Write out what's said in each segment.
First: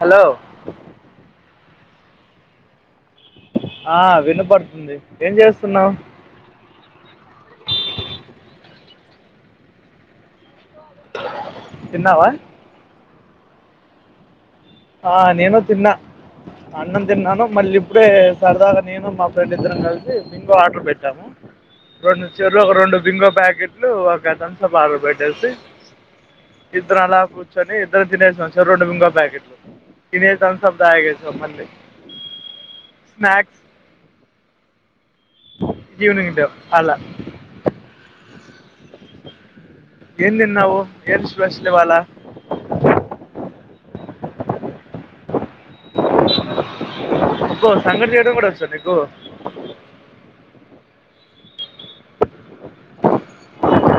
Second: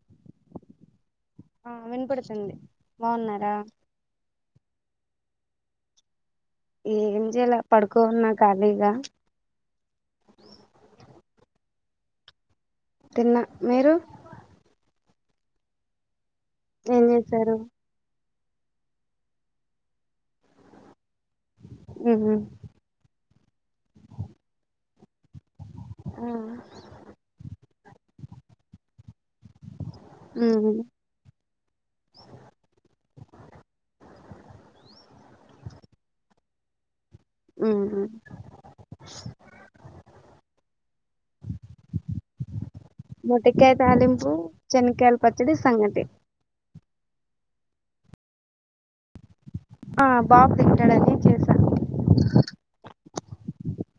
Hello ఆ వినపడుతుంది బాగున్నార? ఆ వినపడుతుంది. ఏం చేస్తున్నవ్? ఏం జేల పడుకోన్న కాళిగా తిన్నావ? తిన్న, మీరు? ఆ నేను తిన్నా, అన్నం ఏం తిన్నాను చేశారు మళ్ళీ ఇప్పుడే సరదాగా నేను మా ఫ్రెండ్ ఇద్దరం కలిసి బింగో ఆర్డర్ పెట్టాము. రెండు ఉహు చెరో ఒక రెండు బింగో ప్యాకెట్లు ఒక తమ్స్ అప్ బాటిల్ పెట్టేసి ఆ ఇద్దరం అలా కూర్చొని ఇద్దరం తినేసి వచ్చాం రెండు బింగో ప్యాకెట్లు, తిని ఉహు తుమ్సప్ త స్నాక్స్ అలా మ్ హు ఏం తిన్నావు ఎం స్పెషల్ ఇవ్వాళ మొట్టికాయ తాళింపు శెనక్కాయల పచ్చడి సంగటి అబ్బో సంఘటి చేయడం కూడా వచ్చా నికు ఆ బాబు తింటాడని చేసాను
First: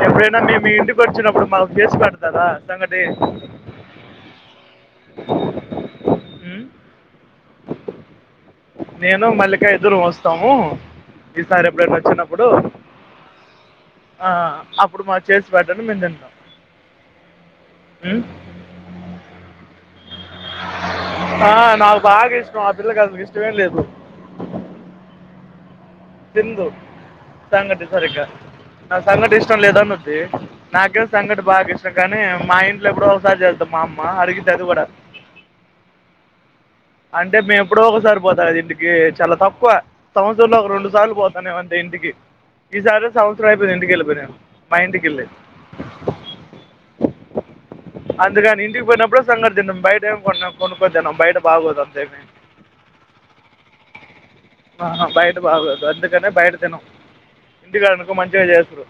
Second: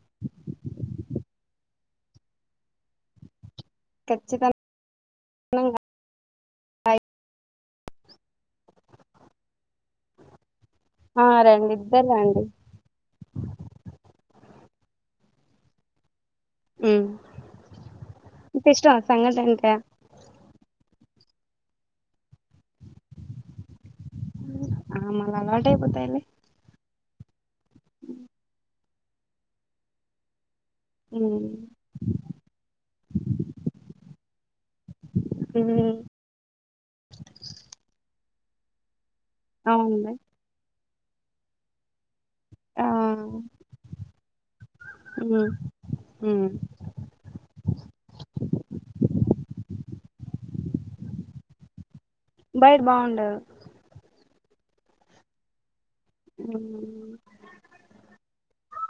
ఎప్పుడైనా మేము మీ ఇంటికి వచ్చినప్పుడు మాకు చేసి పెడుతారా సంగటి ఖచ్చితంగా ఉం? నేను మల్లికా ఇద్దరం వస్తాము ఆ ఈ సార్ రండి ఎప్పుడన్న ఇద్దరు రండి వచ్చినప్పుడు ఆ ఆ అప్పుడు మాకు చేసి పెట్టండి మేము తింటం మ్ మిక్ ఇష్టంమ సంగటి అంటే ఆ నాకు బాగా ఇష్టం అ పిల్లకి అసలు ఇష్టమే లేదు మ్ ఆ మళ్ళ అలవాటైపోతాయి లే తీందు సంఘటి సరిగ నాక్ సంఘటి ఇష్టం లేదనిద్ధి నాకేమొ సంఘటి ఉమ్ బాగా ఇష్టం కానీ మా ఇంట్లో ఎప్పుడో ఒకసారి చేస్తాది మా అమ్మ అడిగితె అది కూడా మ్ అంటే మేము ఎప్పుడో ఒకసారి పోతా కద ఇంటికి చాలా తక్కువ అవునులే సం త్సరంలో ఒక రెండు సార్లు పోతనేమో అంతే ఇంటికి ఈ ఆ సారి సంవత్సరం అయిపోయింది ఇంటికేళ్ళిపోయి నిను మా ఇంటికేళ్ళి మ్ అందుకని ఇంటికి పోయినప్పుడు సంగటి తింటాం బయట ఏం కొన్న కొనుక్కోని తినం బయట బాగోదు అంతేమీ బయట బాగుండదు ఆ బయట బాగోదు వద్దు నే బయట తినం ఉమ్ ఇంటికాడనుకో మంచిగా చేయొచ్చుగా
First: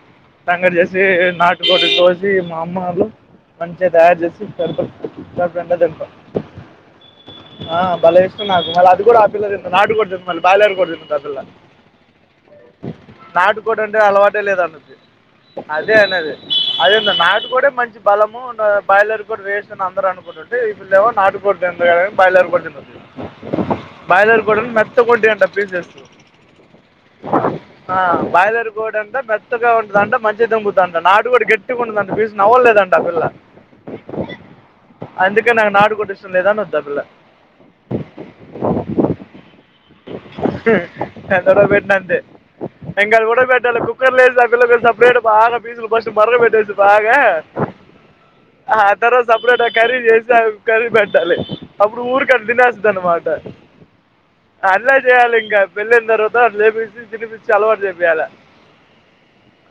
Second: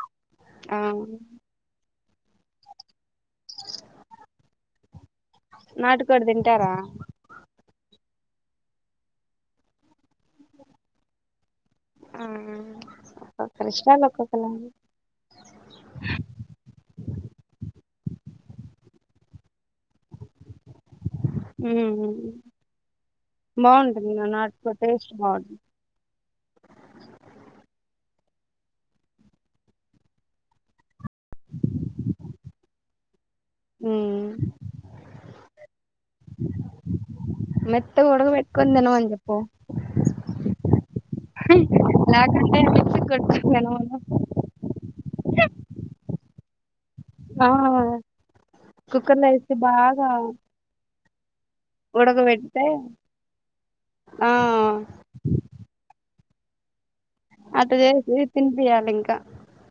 సంగటి ఆ చేసి నాట్ కోడి కోసి మా అమ్మ వాళ్ళు మంచిగా తయారు చేసిస్తరు కడుపునిండా తింటాం నాటుకోడి తింటారా ఆ బలే ఇష్టం నాకు మళ్ళ అది కూడా ఆ పిల్ల తిందు నాడు కొడి తిందు మళ్ళి బైలేరు కొడి తింటాది ఆ పిల్ల ఆ ఒక్కొక్కరి నాటుకోడి అంటే ఇష్టాలు అలవాటే ఒక్కొక్కలా లేదనిద్ది అదే అనేది అదెందో నాటు కోడె మంచి బలము బాయిలేర్ కోడి వేస్ట్ అని అందరు అనుకుంట్ టే ఈ పిల్లేమో నాటు కొడి తిందు బాయిలర్ కొడి తినుద్ది బాగుంటుంది బాయిలర్ కొడున్ నాటుకోడి నట్ టేస్ట్ ఉంటాయంట బాగుంటుంది పీసెస్ ఆ బాయిలేర్ కొడంట మెత్తగా ఉంటదంట మంచిగ దంగు ద్దాంట నాటు కోడి గట్టిగుంటదంట పీస్ నవ్వలేదంట అ పిల్ల అందుకే నాకు నాటు కోడి ఇష్టం లేదనిద్ది ఆ పిల్ల మెత్తగ ఉడక పెట్టుకొని తినమని చేప్ హు సండే రోజు పెట్టిన అంతే లేకుంటే మిక్సీ ఇంకా అది ఉడక కొట్టుకొని పెట్టాలి తినమను కుక్కర్ లేసి ఆ పిల్లకు సపరేట్ బాగ్ ఫస్ట్ మరుగ పెట్టేసి బాగా ఆ ఆ కుక్కర్ తరువాత లో వేసి సపరేట్ గ కరీ బాగా చేస్ కరి పెట్టాలి అప్పుడు ఊరు కన్ ఉడకబెడితే తినేస్తదన్నమాట ఆ అట్లనే చేయాలి ఇంకా పెళ్ళయిన తర్వాత లేపిస్ తినిపిచ్చి అట్ట అలవాటు చేసి చెపియాలే తినిపియాలి ఇంకా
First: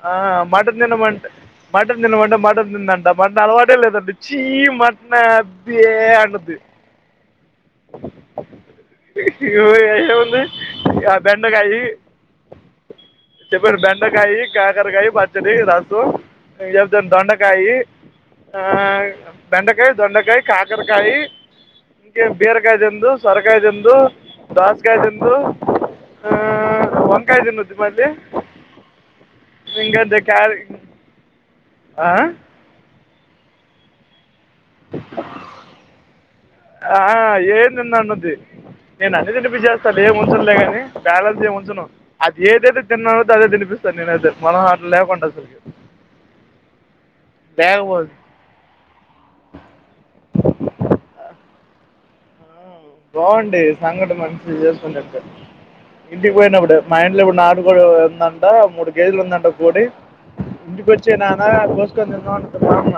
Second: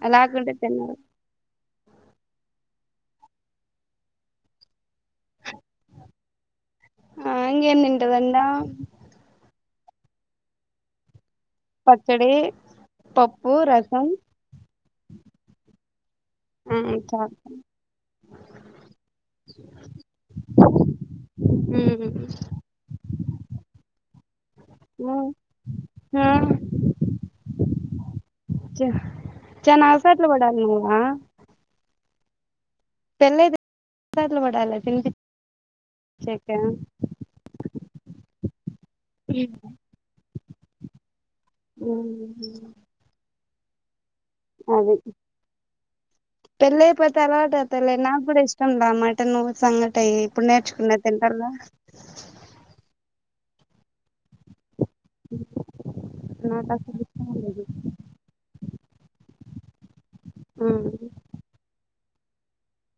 ఆ లేకుంటే మటన్ తినదు తినమంటే మటన్ తినమంటే మటన్ తిందంట మటన్ అలవాటే లేదండి చీ మటన బె అంటుంది ఆ ఇంగేం తింటదన్నా ఇయ్యో ఏడ ఉంది [inaudible] బెండకాయి పచ్చడి పప్పు చెప్పేను రసం బెండకాయి కాకరకాయి బ త్తిరి రసు ఆ ఎప్తాను చాలు దొండకాయి ఆ బెండకాయ దొండకాయ కాకరకాయి ఊమ్ కే బీరకాయ తిందు సొరకాయ తిందు దోసకాయ ఉమ్. దిందు ఆ ఊ వంకాయ దినుద్ది మళ్ళీ చ చానా అగసాట్లు పడాలి నువ్వా ఆ పెళ్ళైయ్యాకే [unintelligible] చాట్లు పడాల తిన్పి చ్చేకా ఆ ఏం తిన్ను అనుద్ది నేను అన్నీ తినిపించేస్తాను ఏం ఉంచనులే కానీ బ్యాలెన్స్ ఏం ఉంచను అది ఏదైతే తిన్నవుద్దు అదే తినిపిస్తారు నేను అదే మనహాటం అది లేకుండా అసలుకి పెళ్ళయిపోతే అలవాటు అయితాయిలే నాకు కూడా ఇస్ ష్టం లా మటను సంగటి ఇప్పుడు నేర్చుకున్నా తింటాల్లా బావుండి సంగటి మంచిగా చేసుకుంటే హ ఇంటికి పోయినప్పుడు మా ఇంట్లో ఇప్పుడు నాటు కోడి ఉందంట మూడు కేజీలు ఉందంట కోడి ఇంటికొచ్చేయి నాన్నా కోస్కోని తిందాం అంటది మా అమ్మ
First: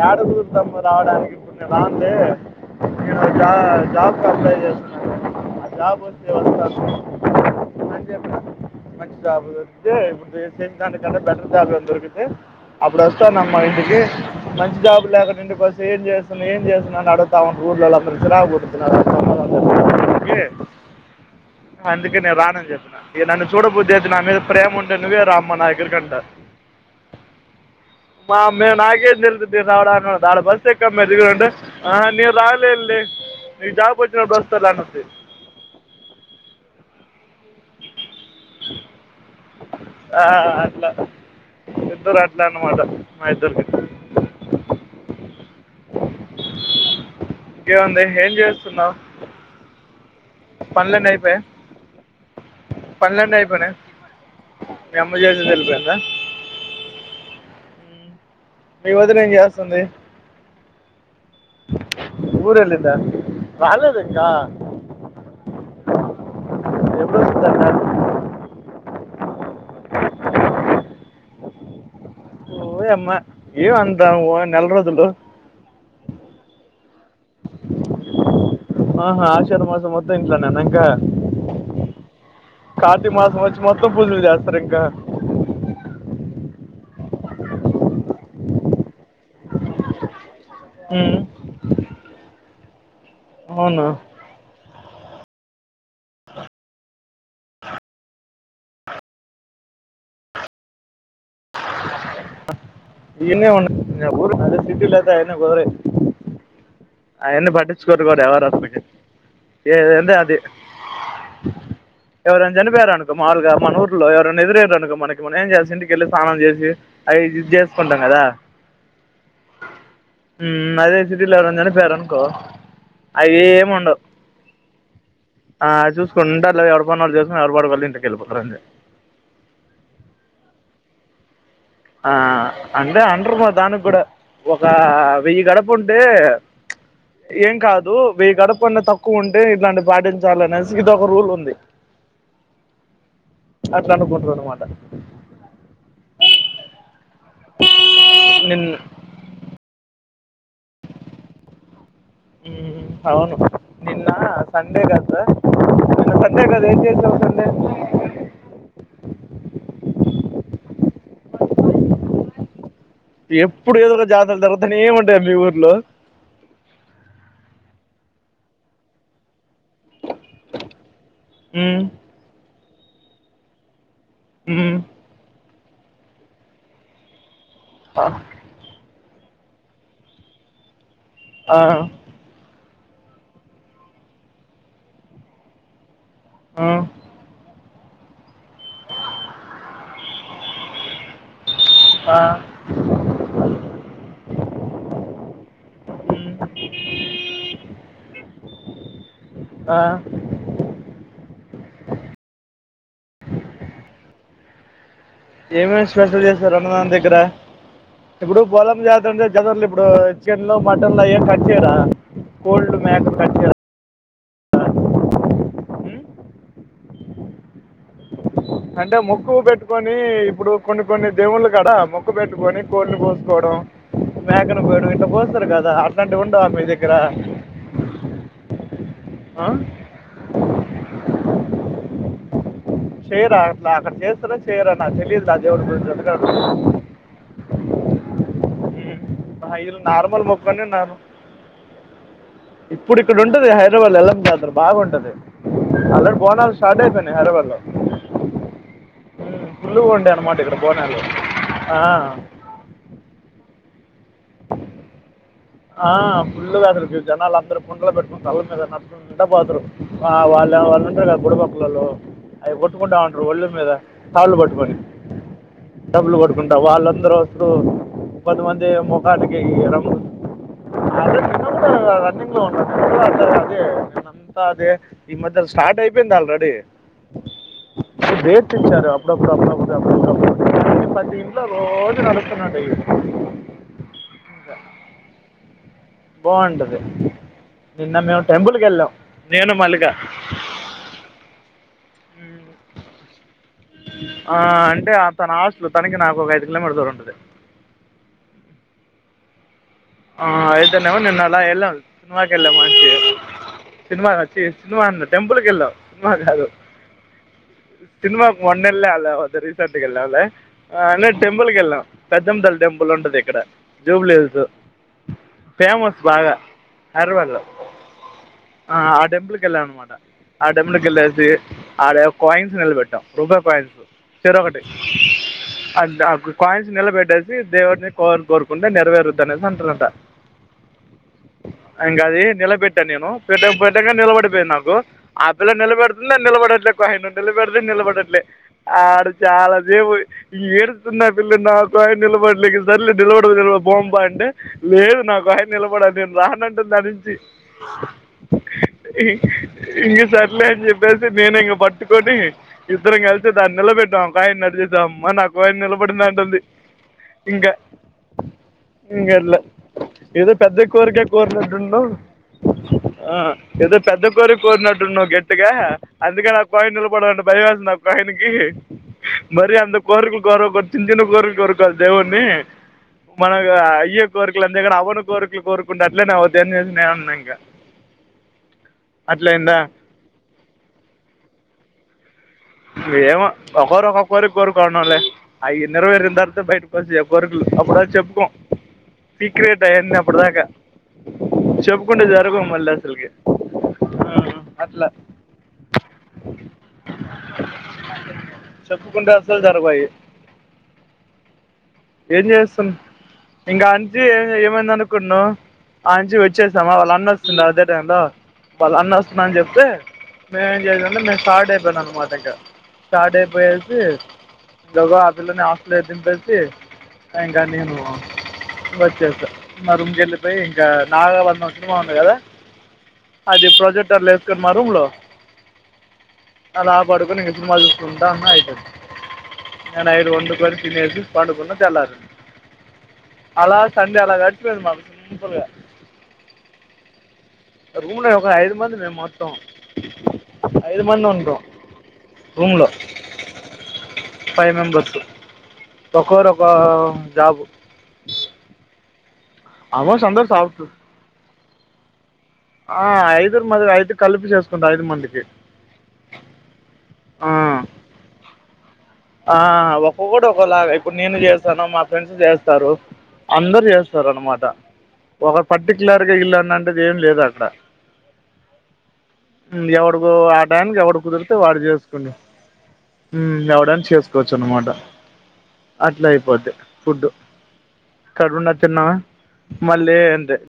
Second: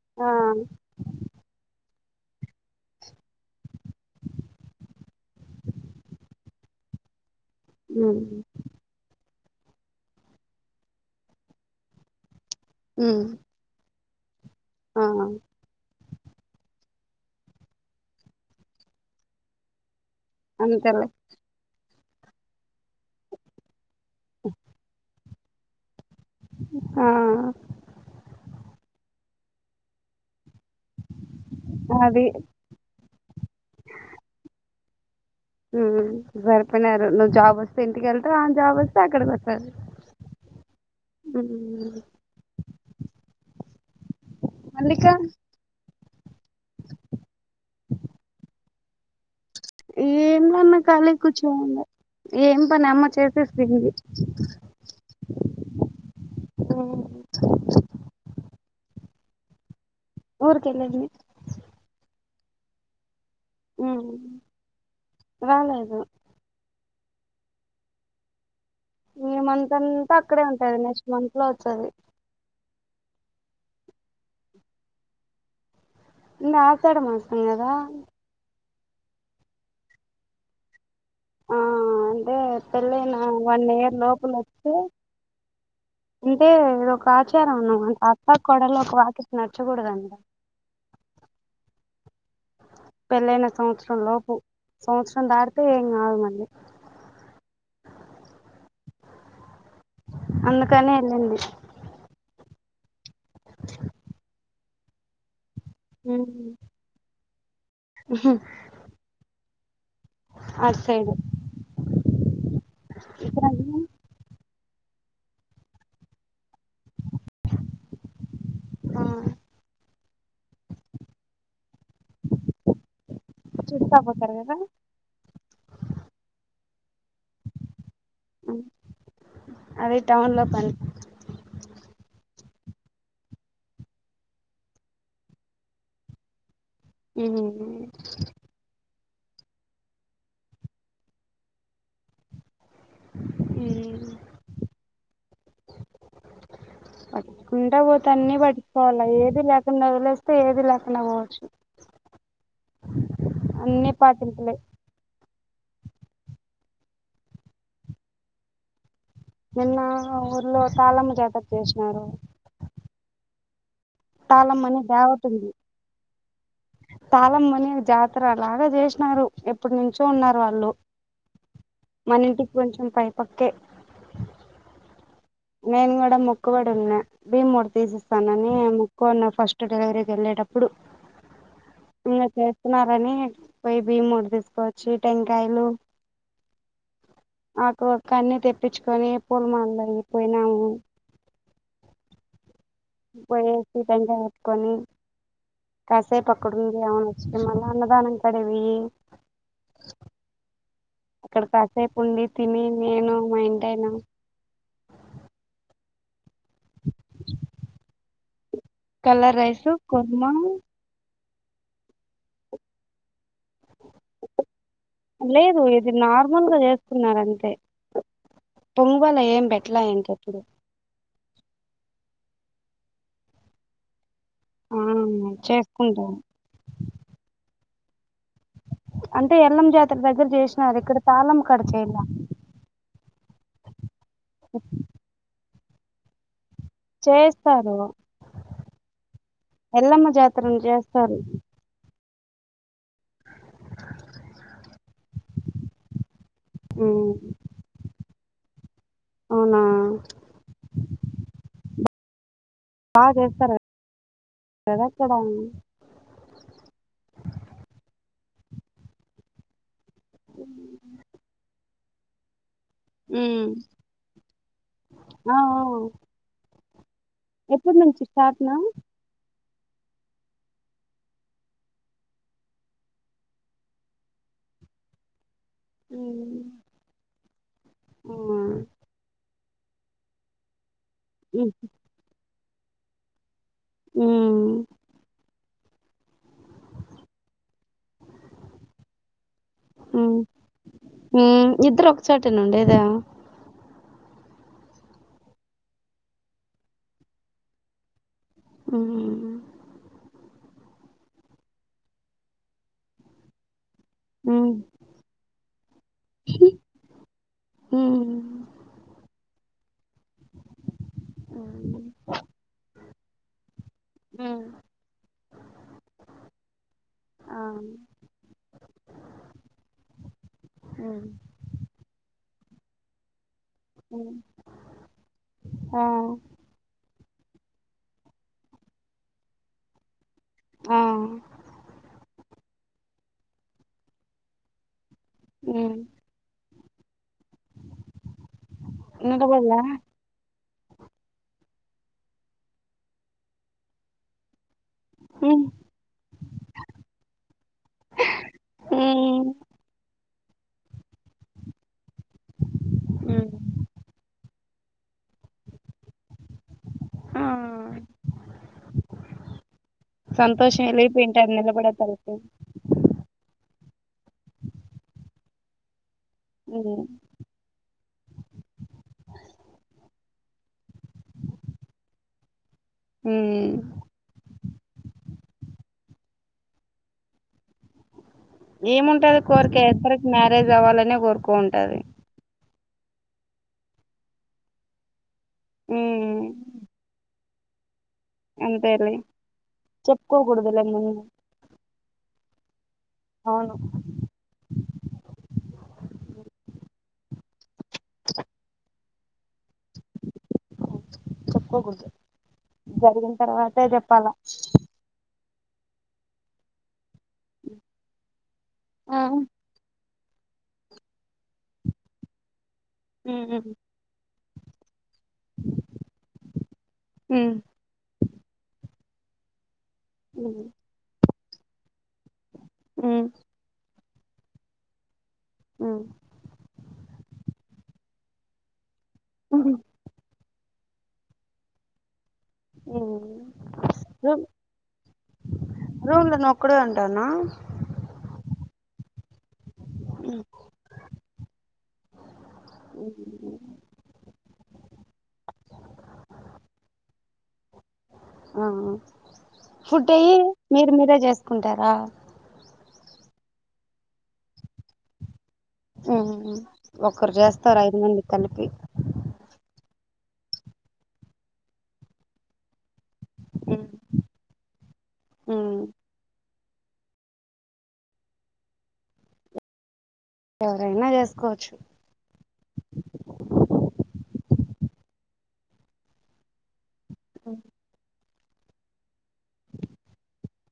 యాడ ఆ కుదురుతాం మా రావడానికి ఇప్పుడు నేను రానులే జా జాబ్ కు అప్లై చేసుకున్నా [inaudible] ఆ జాబ్ వచ్చే వరకూ [inaudible] అని జెప్పా మంచి జాబ్ దొరికితే ఇప్పుడు చేసినదానికన్నా బెటర్ జాబ్ గానీ దొరికితే అప్పుడు వస్తానమ్మా ఇంటికి మంచి ఆ జాబ్ లేకుండా ఇంటికొచ్చి ఏం చేస్ [unintelligible] ఏం చేస్తున్నావ్ అని అడుగుతా ఉంటారు ఊర్లో వాళ్ళు అందరూ చిరాకు పుట్టుద్ది నాకు [inaudible] కే అంతేలే అందుకే నేను రాను అని చెప్పి ఇగ నన్ను చూడబుద్ది అయిద్ది నా మీద ప్రేమ ఉంటే నువ్వే రా అమ్మ నా దగ్గరికి అంట ఆ మా అమ్మే నాకేం తెలుతద్ది రావడాను ఆడ బస్సు ఎక్కు అమ్మ ఈడ దిగు అంటే ఆహా అది నేను రా లేను లే నీకు జాబ్ వచ్చినప్పుడు వస్తానులే అనుద్ది ఊ సరిపోయినారు నువ్వు జాబ్ వస్తే ఇంటికెళ్తావ్ ఆమె జాబ్ వస్తే అక్కడకి వస్తాది ఆ అట్లా ఇద్దరూ అట్లా అన్నమాట మా ఇద్దరుకి మల్లిక ఇంకేం ఉంది ఏం చేస్తున్నావ్ ఏం లా అన్నా ఖాళీ అయిపోయాయి కూర్చో ఉన్నా ఏం పని అమ్మ పనులన్నీ చేసేసి అయిపోయినాయి పింది మీ అమ్మ చేసేది వెళ్ళిపోయిందా ఊ ఉమ్. మీ వదిన ఏం చాస్తుంది ఊరికెళ్ళింది ఊరెళ్ళిందా రాలేదా ఇంకా రాలేదు ఎప్పుడొచ్చుది అంట ఈ మంత్ అంతా అక్కడే ఉంటాది నెక్స్ట్ మంత్ లో వచ్చాది ఓ యమ్మా ఏం అంతా ఊ నెల రోజులు ఇంగ ఆషాడ మాసం గాదా ఆహా ఆషాఢ మాసం మొత్తం ఇంట్లో నేన అంకా ఆ అంటే పెళ్ళైన మాసం వచ్చి వన్ మొత్తం ఇయర్ పూజలు లోపల చేస్తారు వస్తే ఇంకా అంటే ఇది ఒక ఆచారంను అత్త కోడలు ఒక వాకిట నడ్చకూడదంట వే పెళ్ళైన అవును సంవత్సరం లోపు సంవత్సరం దాటితే ఏం కాదు మళ్ళీ [inaudible] అందుకనే ఎళ్ళింది ఈడ్నే ఉన్న ఊరు అదే సిటీలయితే ఎన గోరే ఆయన్ని పటించుకోరు వారు ఎవరు రాస్ పెట్టే ఏ ఎందే అది అటు సైడ్ ఎవరు అయిన చనిపోయరనుకో మాములుగ ఇక్కడ మనూర్ ఎవరైనా ఎదురయ్రనుకో మనకి మనం ఏం చేసి ఇంటికెళ్ళి స్నానం చేసి అవి ఇది చేసుకుంటాం కదా హ్మ్ అదే సిటీలో ఎవరైనా చనిపోయారు అనుకో అవి ఏమి ఉండవు చూత్తబోతారు కదా ఆ చూసుకుంటారు లే ఎవరి పని వాళ్ళు చేసుకుని ఎవరు వాళ్ళ ఇంటికి వెళ్ళిపోతారు అది టౌన్లో పని ఆ అంటే అండర్ దానికి కూడా ఒక వెయ్యి గడపు ఉంటే ఉ ఏం కాదు వేయ్ గడపున్న తక్ క్కువ ఉంటే ఇట్లాంటి పాటించాలి అనేసి ఇదొక ఒక రూల్ ఉంది అట్ల అనుకుంట్ర అన్నమాట అ కుంట పోతే అన్ని నిన్న పట్టించుకోవాల ఏది లేకుండా వదిలేస్తే ఏది లేకుడా పోవచ్చు మ్ అవును అన్ని నిన్న పాటింపులే సండే గద నిన్న సండే కద ఏం చేసావ్ సండే నిన్న ఊర్లో తాళమ్మ జాతర చేసినారు ఎప్పుడు ఏదో ఒక జాతర తాళమ్మ జరుగుతానే అని ఉంటాయ మీ ఊర్లో తాళమ్మని జాతర లాగ చేసినారు ఎప్పునుంచో ఉన్నారు వాళ్ళు మ్మ్ మన ఇంటికి కొంచెం పైపక్కే ఉమ్ నేను కూడా మొక్కుబడి ఉన్నా భీముడు తీసి ఆ, ఇస్తానని ఏ మొక్కొన్న ఫస్ట్ డెలివరీకి ఎళ్ళేటప్పుడు ఆ నిన్న చేస్తున్నారని పోయి బియ్యం మూట తీసుకువచ్చి టెంకాయలు ఆ ఆకు వక్క అన్ని తెప్పించుకొని పూలమాలయ్యి పోయినాము ఆ పోయేసి టెంకాయ్ అట్టుకొని కాసేపు మ్మ్, అక్కడ ఉండి ఎవన్ నచ్చితే మళ్ళ అన్నదానం కాడ పోయి ఆ అక్కడ కాసేపు ఉండి తిని నేను మా ఇంటయినా ఏమేమి స్పెషల్ చేసారు అన్నదానం దగ్గర ఇప్పుడు పోలం జాతరంటే కలర్ జనవరిలో రైస్ ఇప్పుడు కుర్మా చికెన్లో మట్ అయ్యేం కట్ చేయర కోళ్ళు మేకలు కట్ చెయర లేదు ఇది మ్మ్? నార్మల్గా చేస్తున్నరు అంతే అంటే పొంగు వల్ల మొక్కు ఏం పెట్టలే పెట్టుకొని ఇంకెప్పుడు ఇప్పుడు కొన్ని కొన్ని దేవుళ్ళ కాడ మొక్కు పెట్టుకొని కోళ్ని కోసుకోవడం మేకను ఆ కోయడం ఇట్లా కోస్తరు కదా చేసుకుంటాం అట్లాంటివి ఉండవా మీ దగ్గర అంటే ఆ? ఎల్లం జాతర దగ్గర చేసినారు ఇక్కడ తాళం కాడిచేలా చేయరా అట్లా అక్కడ చేస్తార చేయరా నాకు తెలియదు ఆ దేవుడి గురించి అందుకే అడుగుతున్న చేస్తారు ఉమ్. నా ఇల్లు ఎల్లమ్మ నార్మల్ జాతరను మొక్కని నేను చేస్తారు ఇప్పుడు ఇక్కడ ఉంటుది హైదరాబాద్ ఎళ్ళం జతరు బాగుంటది ఆల్రెడీ బోనాల్ స్టార్ట్ ఉమ్ అయిపోయినాయి హైదరాబాదులో అవునా ఫుల్లుగుండె అనమాట ఇక్కడ బోనాలు ఆ బా చేస్తారు కదక్కడ ఆ ఫుల్లుగ అసలు జనాలు అందరు కుండలు పెట్టుకుని తళ్ల మీద నడుచుకుండపోతరు ఆ వాళ్ళు వాళ్ళు ఉంటారు కదా బుడబుక్కలోళ్ళు అవి కొట్టుకుంటూ ఉంటారు ఒళ్ళు మీద కాళ్ళు పట్టుకొని ఆ ఆ డబ్బులు కొట్టుకుంటా వాళ్ళందరూ ఇప్పు ఎప్పుడు నుంచి స్టార్ట్ పది నా మంది ముఖానికి కి రంగు అదే నిన్న కూడా కూడా రన్నింగ్ లో ఉన్న అ అదే నిన్న అంతా అదే ఈ మధ్యల స్టార్ట్ అయిపోయింది ఉమ్ ఆల్రెడీ రు హ్మ్ అప్పుడప్పుడు అప్పుడప్పుడు అప్పుప్పుడు అన్ని ప్రతి ఇంట్లో హ్మ్ రోజు నడుస్తూనే ఉంటాయి ఉ బాగుంటది నిన్న మేము టెంపుల్ కెళ్ళాం నేను మల్లిక హ్మ్ ఇద్దరు ఒక చోటే నుండేదా ఆ అంటే తన హాస్టల్ తనకి నాకు ఒక ఐదు కిలోమీటర్ దూరం ఉంటది అ ఆ అయిదనేేవా నిన్న అలా ఎల్లాం సినిమాకి ఎల్లం మంచి సినిమాచ్చి హ్మ్ సినిమా అన్న టెంపుల్కెళ్ళాం సినిమా కాదు హ్మ్ సినిమా మొన్నేళ్లం అలా అద రీసెంట్ వెళ్ళంలే అ అ హ్మ్ టెంపుకెల్ళం పెద్దమ్మ తల్లి టెంపుల్ ఉంటది ఇక్కడ జూబ్లీ హిల్స్ హ్మ్. ఫేమస్ బాగా హైదరాబాద్ లొ ఆ! ఆ ఆ టెంపుల్ కెల్లన్న మాట ఆ టెంపుల్ కి హ్మ్ వెళ్ళేసి ఆడేమో కాయిన్స్ నిలబెట్టాం రూపాయ పాయింట్స్ హ్మ్ చెరోకటి అ ఆ కాయిన్స్ నిలబెట్టేసి దేవుడిని కోరు కోరుకుంటే నెరవేరుద్ అనేసి అంటారంట ఆ ఇంకాది నిలబెట్టాను నేను పెట్ట పెట్టక నిలబడిపోయాను నాకు ఆపిల్ల హ్మ్ నిలబెడుతుంది అని నిలబడట్లే కాయిన్ నిలబెడుతుంది నిలబడట్లే ఆడు చాలా నిలబడలా? సేపు ఈ ఏరుస్తున్న పిల్ల నాకాయన్ నిలబడలే సర్లే నిలబడలే నిలబడా పొంప అంటే లేదు హ్మ్ నాకాయన నిలబడాలి నేను రానంటుంది దనించి హ్మ్ ఇంగ సర్లే చెప్పసి నేను ఇ పట్ కొని ఇద్దరం హ్మ్ కల్సి దాన్ని నిలబెట్టాం ఒక ఆయన నడిచేసి దమ్మా నాకు ఆయన నిలబడింద అంటుంది ఆ! ఇంకా కర్ల ఏదో పెద్ద సంతోషం కోరిక ఎలిగిపోయింటాది కోర్లంటన్నావ్ నిలబడేసరికి. ఆ ఏదో పెద్ద కోరి కోరినట్టున్న వ్ గట్టిగా అందుకే నా కోయిన్ హ్మ్ నిలబడంట భయమేసింది ఆ కాయిన్ కి మరి అంత కోరికలు కోర కొ చిన్న చిన్న కోరకలు కొరకా దేవున్ని హ్మ్ మనమిక అయ్యే కోరికలు అంతేకని అవను కోరికలు కోరుకుంటఅట్లే నే అవ్వుద్ధి అనేసి నే అన్నా ఇంకా ఏముంటది కోరిక అట్లయిందా ఎప్పటికి మ్యారేజ్ అవ్వాలని కోరుకో ఉంటది ఏమో ఒక్కోరు ఒక్కొక్క కోరిక కోరుకున్నలే ఆ ఇన్నర్ వేర్‌‌ని హ్మ్ దాటితే బయటకు వచ్చి చె కోరిక్లు అప్పుడు వరకు చెప్పుకో అంతేలే సీక్రెట్ ఆయన్ని అప్పుడుదాక్క చెప్పుకోకూడదులే ముందు చెప్పుకుంటే జరగవు మళ్లీ అసలుకి అవును ఉమ్మ్ అట్లా చెప్పుకుంటే అసలు జ గవు అయి చెప్పుకోకూడదు ఏం చేస్తాన్ జరిగిన తర్వాతే ఇంగా అంతే చెప్పాలా ఏమైంది అనుకున్నా అనుంచి వచ్చేసామా వాళ్ళు అన్న వస్తుండ అదే టైంలో వాళ్ళ అన్న ఆ వస్తున్నాని చెప్తే నేనేం చేశామంటే మేము స్టార్ట్ అయిపోయాం అనమాట ఇంకా స్టార్ట్ ఉమ్ అయిపోయేసి అంతలోగా ఆ పిల్లని హాస్టల్లో దింపేసి ఇంకా నేను వచ్చేసా మా రూమ్‌కి ఎళ్ళిపోయి ఉమ్ ఇంకా నాగబంధం సినిమా ఉంది కదా ఉమ్మ్ అది ప్రొజెక్టర్లో ఏసుకుని మా రూమ్‌లో ఉమ్మ్ అలా పడుకుని ఇంగ సినిమా చూసుకుంటా ఉన్నా అయిపో ఉఉమ్మ్ ఇంగ నైటు వండుకొని తినేసి పండుకున్న తెల్లారింది అలా సండే అలా గడిచిపోయింది మాకు సింపుల్‌గా రూమ్‌లో నువ్ ఒక్కడివే ఉంటాన్న రూమ్‌లో ఒక ఐదు మంది మేం మొత్తం ఐదు మంది ఉంటం మ్మ్ఉమ్మ్ ఫైవ్ మెంబర్స్ ఒక్కోరు ఒక్కో జాబు ఆఆ ఫుడ్ ఆల్మోస్ట్ అయ్యి అందరు సాఫ్ట్ మీరు మీరే చేసుకుంటారా ఆ ఐదురు మది ఐదు కలిపి చేేసుకుంటా ఐదు మందికి ఉమ్మ్ ఒకరు ఆ, చేస్తారు ఐదు మందికి కలిపి ఆ ఒక్కొక్కడు ఒక్కోలాగా ఇప్పుడు నేను చేస్తాన్న మా ఫ్రెండ్స్ చేస్తారు అందరు చేస్తారు అనమాట ఒక పర్టిక్యులర్‌గా ఇళ్లు అన్నంటది ఏం లేదు అక్కడ ఉమ్ ఎవడుకో ఆ టైయనికి ఎవరైనా ఎవడు కుదిరితే వాడు చేసుకోవచ్చు చేసుకుని ఉమ్మ్ ఎవడ చేసుకోవచ్చు అనమాట అట్లా అయిపోద్ది ఫుడ్డు పడుకునిండా తిన్నామా మళ్ళీ అంతే